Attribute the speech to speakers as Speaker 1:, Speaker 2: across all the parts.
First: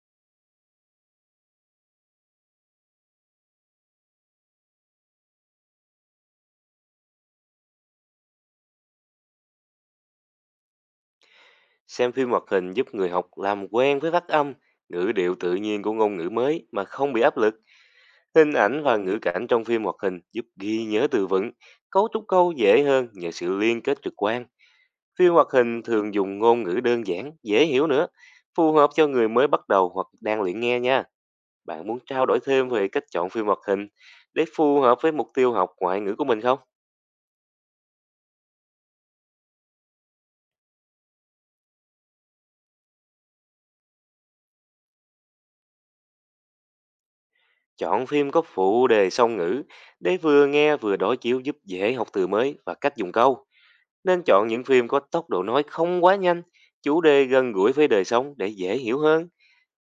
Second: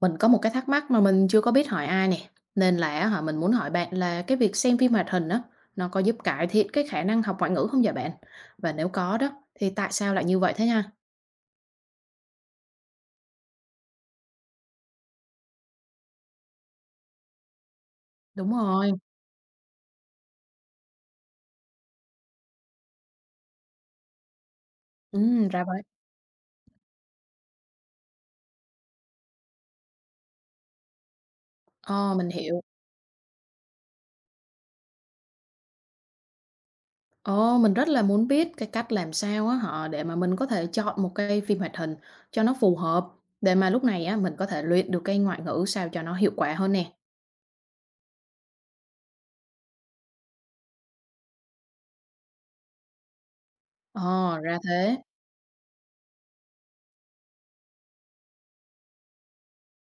Speaker 1: Mình có một cái thắc mắc mà mình chưa có biết hỏi ai nè, nên là á hả mình muốn hỏi bạn là cái việc xem phim hoạt hình đó nó có giúp cải thiện cái khả năng học ngoại ngữ không vậy bạn? Và nếu có đó, thì tại sao lại như vậy thế nha?
Speaker 2: Xem phim hoạt hình giúp người học làm quen với phát âm, ngữ điệu tự nhiên của ngôn ngữ mới mà không bị áp lực.
Speaker 1: Đúng
Speaker 2: Hình ảnh
Speaker 1: rồi,
Speaker 2: và ngữ cảnh trong phim hoạt hình giúp ghi nhớ từ vựng, cấu trúc câu dễ hơn nhờ sự liên kết trực quan. Phim hoạt
Speaker 1: ừ, ra vậy.
Speaker 2: hình thường dùng ngôn ngữ đơn giản, dễ hiểu nữa, phù hợp cho người mới bắt đầu hoặc đang luyện nghe nha. Bạn muốn
Speaker 1: Ồ,
Speaker 2: trao
Speaker 1: mình
Speaker 2: đổi
Speaker 1: hiểu.
Speaker 2: thêm về cách chọn phim hoạt hình để phù hợp với mục tiêu học ngoại ngữ của mình không?
Speaker 1: Ồ, mình rất là muốn biết cái cách làm sao á để mà mình có thể chọn một cái phim hoạt hình cho nó phù hợp, để mà lúc này á mình có thể luyện được cái ngoại ngữ sao cho nó hiệu quả hơn nè.
Speaker 2: Chọn phim có phụ đề song ngữ để vừa nghe vừa đối chiếu giúp dễ học từ mới và cách dùng câu. Nên
Speaker 1: Ồ,
Speaker 2: chọn
Speaker 1: ra
Speaker 2: những phim
Speaker 1: thế.
Speaker 2: có tốc độ nói không quá nhanh, chủ đề gần gũi với đời sống để dễ hiểu hơn.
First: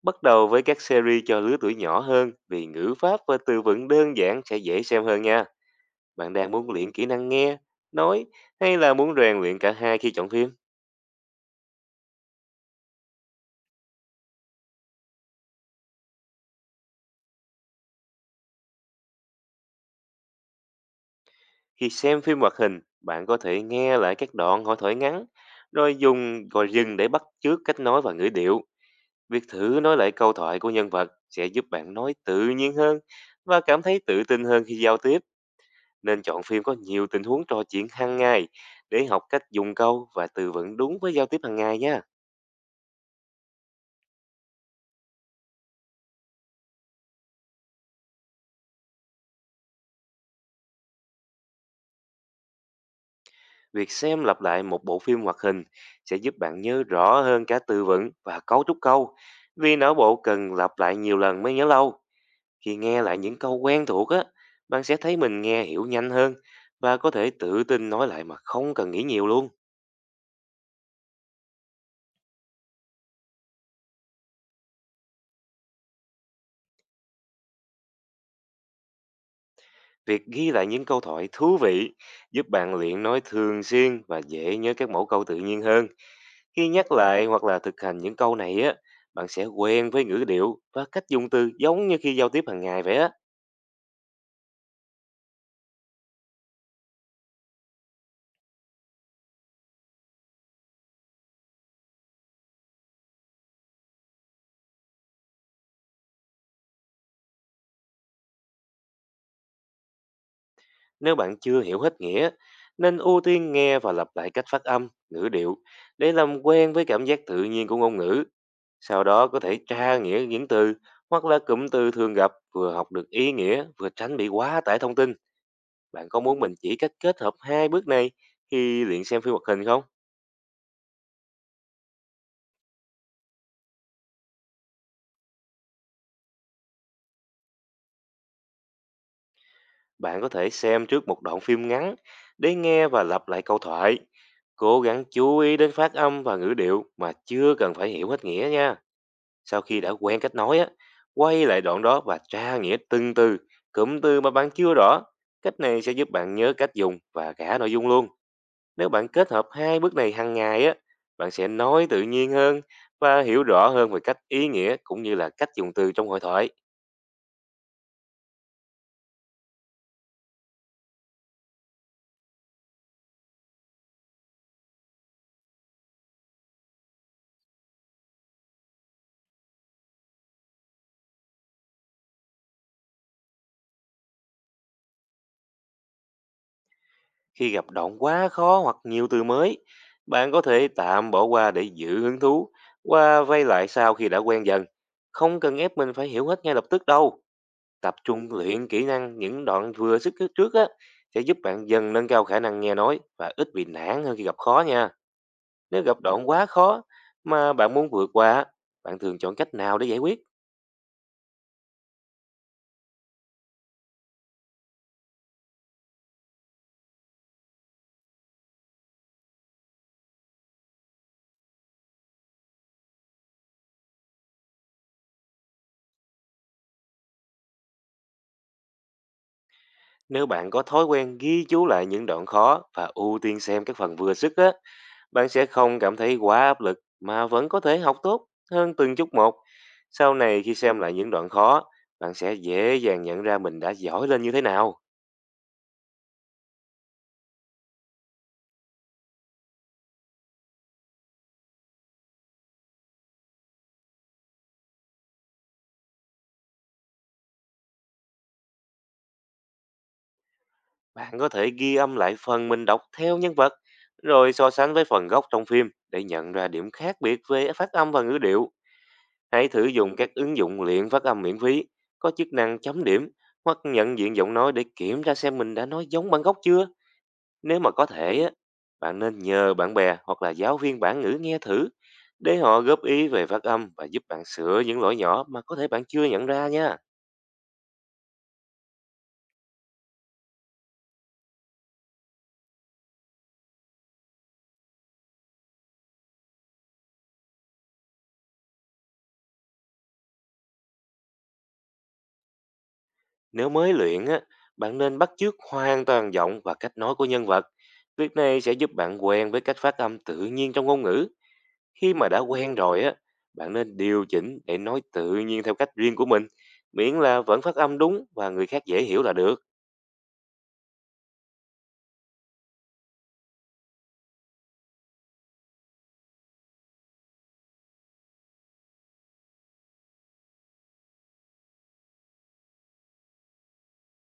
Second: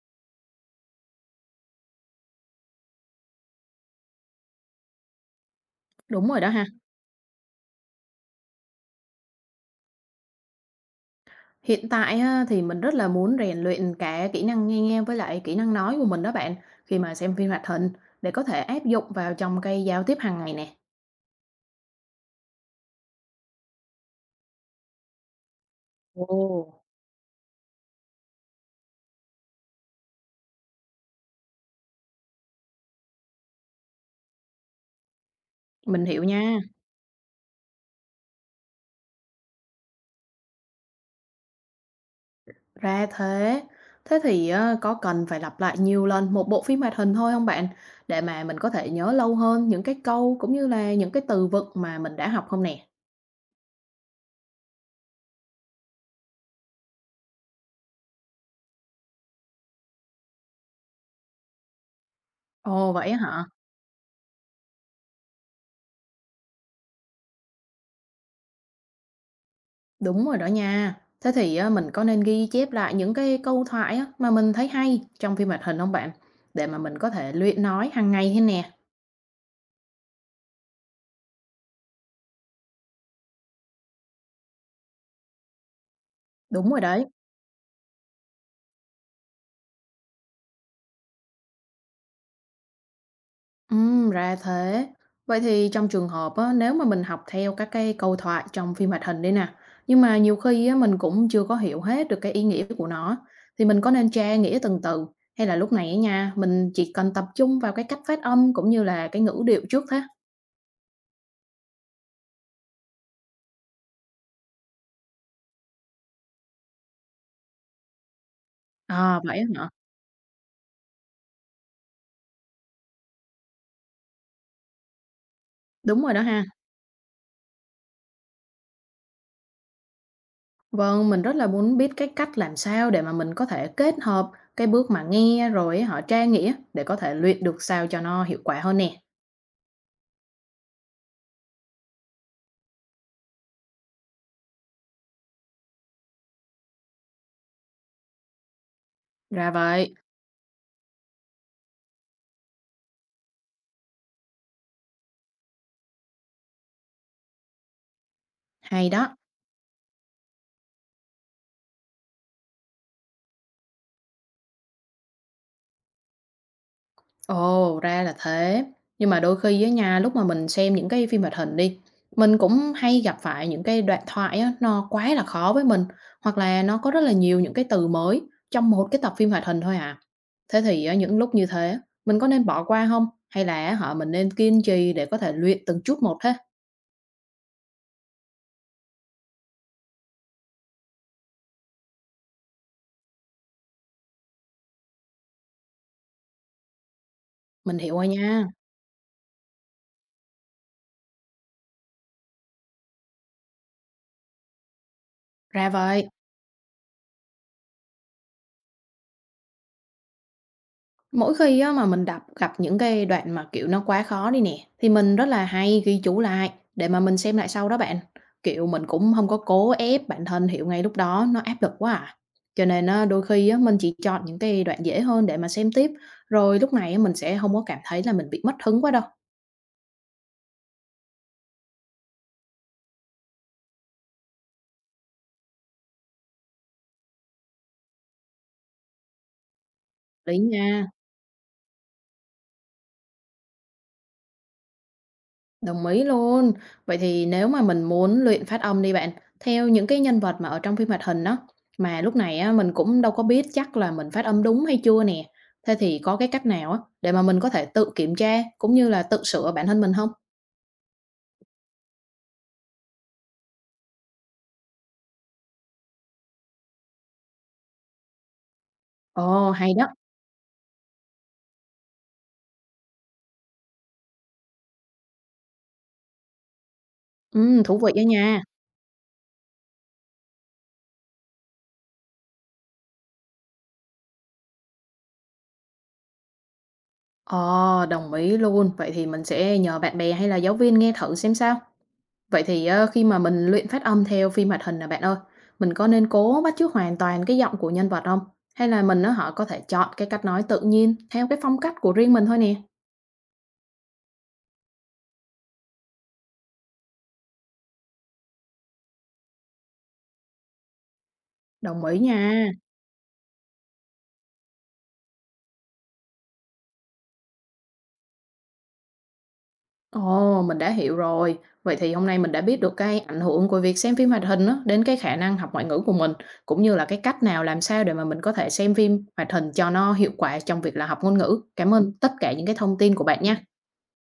Speaker 2: Bắt đầu với các series cho lứa tuổi nhỏ hơn vì ngữ pháp và từ vựng đơn giản sẽ dễ xem hơn nha.
Speaker 1: Đúng
Speaker 2: Bạn
Speaker 1: rồi đó
Speaker 2: đang
Speaker 1: ha.
Speaker 2: muốn luyện kỹ năng nghe, nói hay là muốn rèn luyện cả hai khi chọn phim?
Speaker 1: Hiện tại á, thì mình rất là muốn rèn luyện cả kỹ năng nghe nghe với lại kỹ năng nói của mình đó bạn, khi mà xem phim hoạt hình để có thể áp dụng vào trong cái giao tiếp hàng ngày nè.
Speaker 2: Khi xem phim hoạt hình, bạn có thể nghe lại các đoạn hội thoại ngắn, rồi
Speaker 1: Ồ,
Speaker 2: dùng gọi dừng để bắt chước cách nói và ngữ điệu. Việc thử nói lại câu thoại của nhân vật sẽ giúp bạn nói tự nhiên hơn và cảm thấy tự tin hơn khi giao tiếp.
Speaker 1: mình
Speaker 2: Nên
Speaker 1: hiểu
Speaker 2: chọn
Speaker 1: nha,
Speaker 2: phim có nhiều tình huống trò chuyện hàng ngày để học cách dùng câu và từ vựng đúng với giao tiếp hàng ngày nha.
Speaker 1: ra thế. Thế thì có cần phải lặp lại nhiều lần một bộ phim hoạt hình thôi không bạn? Để mà mình có thể nhớ lâu hơn những cái câu cũng như là những cái từ vựng mà mình đã học không nè?
Speaker 2: Việc xem lặp lại một bộ phim hoạt hình sẽ giúp bạn nhớ rõ hơn cả từ vựng và cấu trúc câu, vì não bộ cần lặp lại nhiều lần mới nhớ lâu. Khi
Speaker 1: Ồ
Speaker 2: nghe
Speaker 1: vậy á
Speaker 2: lại những
Speaker 1: hả?
Speaker 2: câu quen thuộc á, bạn sẽ thấy mình nghe hiểu nhanh hơn và có thể tự tin nói lại mà không cần nghĩ nhiều luôn.
Speaker 1: Đúng rồi đó nha. Thế thì á, mình có nên ghi chép lại những cái câu thoại á, mà mình thấy hay trong phim hoạt hình không bạn? Để mà mình có thể luyện nói hàng ngày thế nè.
Speaker 2: Việc ghi lại những câu thoại thú vị giúp bạn luyện nói thường xuyên và dễ nhớ các mẫu câu tự nhiên hơn. Khi
Speaker 1: Đúng rồi
Speaker 2: nhắc
Speaker 1: đấy.
Speaker 2: lại hoặc là thực hành những câu này á, bạn sẽ quen với ngữ điệu và cách dùng từ giống như khi giao tiếp hàng ngày vậy á.
Speaker 1: Ra thế. Vậy thì trong trường hợp á, nếu mà mình học theo các cái câu thoại trong phim hoạt hình đi nè, nhưng mà nhiều khi á, mình cũng chưa có hiểu hết được cái ý nghĩa của nó, thì mình có nên tra nghĩa từng từ hay là lúc này á nha, mình chỉ cần tập trung vào cái cách phát âm cũng như là cái ngữ điệu trước thế?
Speaker 2: Nếu bạn chưa hiểu hết nghĩa, nên ưu tiên nghe và lặp lại cách phát âm, ngữ điệu để làm quen với cảm giác tự nhiên của ngôn ngữ. Sau
Speaker 1: À,
Speaker 2: đó
Speaker 1: vậy
Speaker 2: có
Speaker 1: á
Speaker 2: thể
Speaker 1: hả?
Speaker 2: tra nghĩa những từ hoặc là cụm từ thường gặp vừa học được ý nghĩa vừa tránh bị quá tải thông tin.
Speaker 1: Đúng
Speaker 2: Bạn
Speaker 1: rồi
Speaker 2: có
Speaker 1: đó
Speaker 2: muốn
Speaker 1: ha.
Speaker 2: mình chỉ cách kết hợp hai bước này khi luyện xem phim hoạt hình không?
Speaker 1: Vâng, mình rất là muốn biết cái cách làm sao để mà mình có thể kết hợp cái bước mà nghe rồi tra nghĩa để có thể luyện được sao cho nó hiệu quả hơn nè.
Speaker 2: Bạn có thể xem trước một đoạn phim ngắn để nghe và lặp lại câu thoại. Cố gắng chú ý đến phát âm và ngữ điệu mà chưa cần phải hiểu hết nghĩa nha.
Speaker 1: Ra
Speaker 2: Sau khi đã
Speaker 1: vậy,
Speaker 2: quen cách nói á, quay lại đoạn đó và tra nghĩa từng từ, cụm từ mà bạn chưa rõ. Cách này sẽ giúp bạn nhớ cách dùng và cả nội dung luôn.
Speaker 1: hay
Speaker 2: Nếu bạn
Speaker 1: đó.
Speaker 2: kết hợp hai bước này hàng ngày á, bạn sẽ nói tự nhiên hơn và hiểu rõ hơn về cách ý nghĩa cũng như là cách dùng từ trong hội thoại.
Speaker 1: Ồ, ra là thế. Nhưng mà đôi khi á nha, lúc mà mình xem những cái phim hoạt hình đi, mình cũng hay gặp phải những cái đoạn thoại á, nó quá là khó với mình, hoặc là nó có rất là nhiều những cái từ mới trong một cái tập phim hoạt hình thôi à. Thế thì á, những lúc như thế, mình có nên bỏ qua không? Hay là mình nên kiên trì để có thể luyện từng chút một thế?
Speaker 2: Khi gặp đoạn quá khó hoặc nhiều từ mới, bạn có thể tạm bỏ qua để giữ hứng thú và vay lại sau khi đã quen dần. Không cần ép mình phải hiểu hết ngay lập tức đâu.
Speaker 1: Mình hiểu
Speaker 2: Tập
Speaker 1: rồi
Speaker 2: trung
Speaker 1: nha,
Speaker 2: luyện kỹ năng những đoạn vừa sức trước trước á sẽ giúp bạn dần nâng cao khả năng nghe nói và ít bị nản hơn khi gặp khó nha.
Speaker 1: ra
Speaker 2: Nếu gặp
Speaker 1: vậy.
Speaker 2: đoạn quá khó mà bạn muốn vượt qua, bạn thường chọn cách nào để giải quyết?
Speaker 1: Mỗi khi á, mà mình đọc gặp những cái đoạn mà, kiểu, nó quá khó đi nè, thì mình rất là hay ghi chú lại để mà mình xem lại sau đó bạn. Kiểu, mình cũng không có cố ép bản thân hiểu ngay lúc đó, nó áp lực quá à. Cho nên á, đôi khi á, mình chỉ chọn những cái đoạn dễ hơn để mà xem tiếp, rồi lúc này á, mình sẽ không có cảm thấy là mình bị mất hứng quá đâu.
Speaker 2: Nếu bạn có thói quen ghi chú lại những đoạn khó và ưu tiên xem các phần vừa sức á, bạn sẽ không cảm thấy quá áp lực mà vẫn có thể học tốt hơn từng chút một. Sau
Speaker 1: Lý
Speaker 2: này khi xem
Speaker 1: nha.
Speaker 2: lại những đoạn khó, bạn sẽ dễ dàng nhận ra mình đã giỏi lên như thế nào.
Speaker 1: Đồng ý luôn. Vậy thì nếu mà mình muốn luyện phát âm đi bạn, theo những cái nhân vật mà ở trong phim hoạt hình đó, mà lúc này á, mình cũng đâu có biết chắc là mình phát âm đúng hay chưa nè. Thế thì có cái cách nào á, để mà mình có thể tự kiểm tra cũng như là tự sửa bản thân mình không?
Speaker 2: Bạn có thể ghi âm lại phần mình đọc theo nhân vật, rồi so sánh với phần gốc trong phim để nhận ra điểm khác biệt về phát âm và ngữ điệu. Hãy
Speaker 1: Ồ,
Speaker 2: thử
Speaker 1: hay đó.
Speaker 2: dùng các ứng dụng luyện phát âm miễn phí, có chức năng chấm điểm hoặc nhận diện giọng nói để kiểm tra xem mình đã nói giống bản gốc chưa. Nếu
Speaker 1: Ừ,
Speaker 2: mà
Speaker 1: thú
Speaker 2: có
Speaker 1: vị đó
Speaker 2: thể, á,
Speaker 1: nha.
Speaker 2: bạn nên nhờ bạn bè hoặc là giáo viên bản ngữ nghe thử để họ góp ý về phát âm và giúp bạn sửa những lỗi nhỏ mà có thể bạn chưa nhận ra nha.
Speaker 1: Ồ, đồng ý luôn. Vậy thì mình sẽ nhờ bạn bè hay là giáo viên nghe thử xem sao. Vậy thì á, khi mà mình luyện phát âm theo phim hoạt hình nè bạn ơi, mình có nên cố bắt chước hoàn toàn cái giọng của nhân vật không? Hay là mình nó họ có thể chọn cái cách nói tự nhiên theo cái phong cách của riêng mình thôi nè?
Speaker 2: Nếu mới luyện, á, bạn nên bắt chước hoàn toàn giọng và cách nói của nhân vật. Việc này sẽ giúp bạn quen với cách phát âm tự nhiên trong ngôn ngữ.
Speaker 1: Đồng
Speaker 2: Khi
Speaker 1: ý
Speaker 2: mà đã
Speaker 1: nha.
Speaker 2: quen rồi á, bạn nên điều chỉnh để nói tự nhiên theo cách riêng của mình, miễn là vẫn phát âm đúng và người khác dễ hiểu là được.
Speaker 1: Ồ, mình đã hiểu rồi. Vậy thì hôm nay mình đã biết được cái ảnh hưởng của việc xem phim hoạt hình á, đến cái khả năng học ngoại ngữ của mình, cũng như là cái cách nào làm sao để mà mình có thể xem phim hoạt hình cho nó hiệu quả trong việc là học ngôn ngữ. Cảm ơn tất cả những cái thông tin của bạn nha.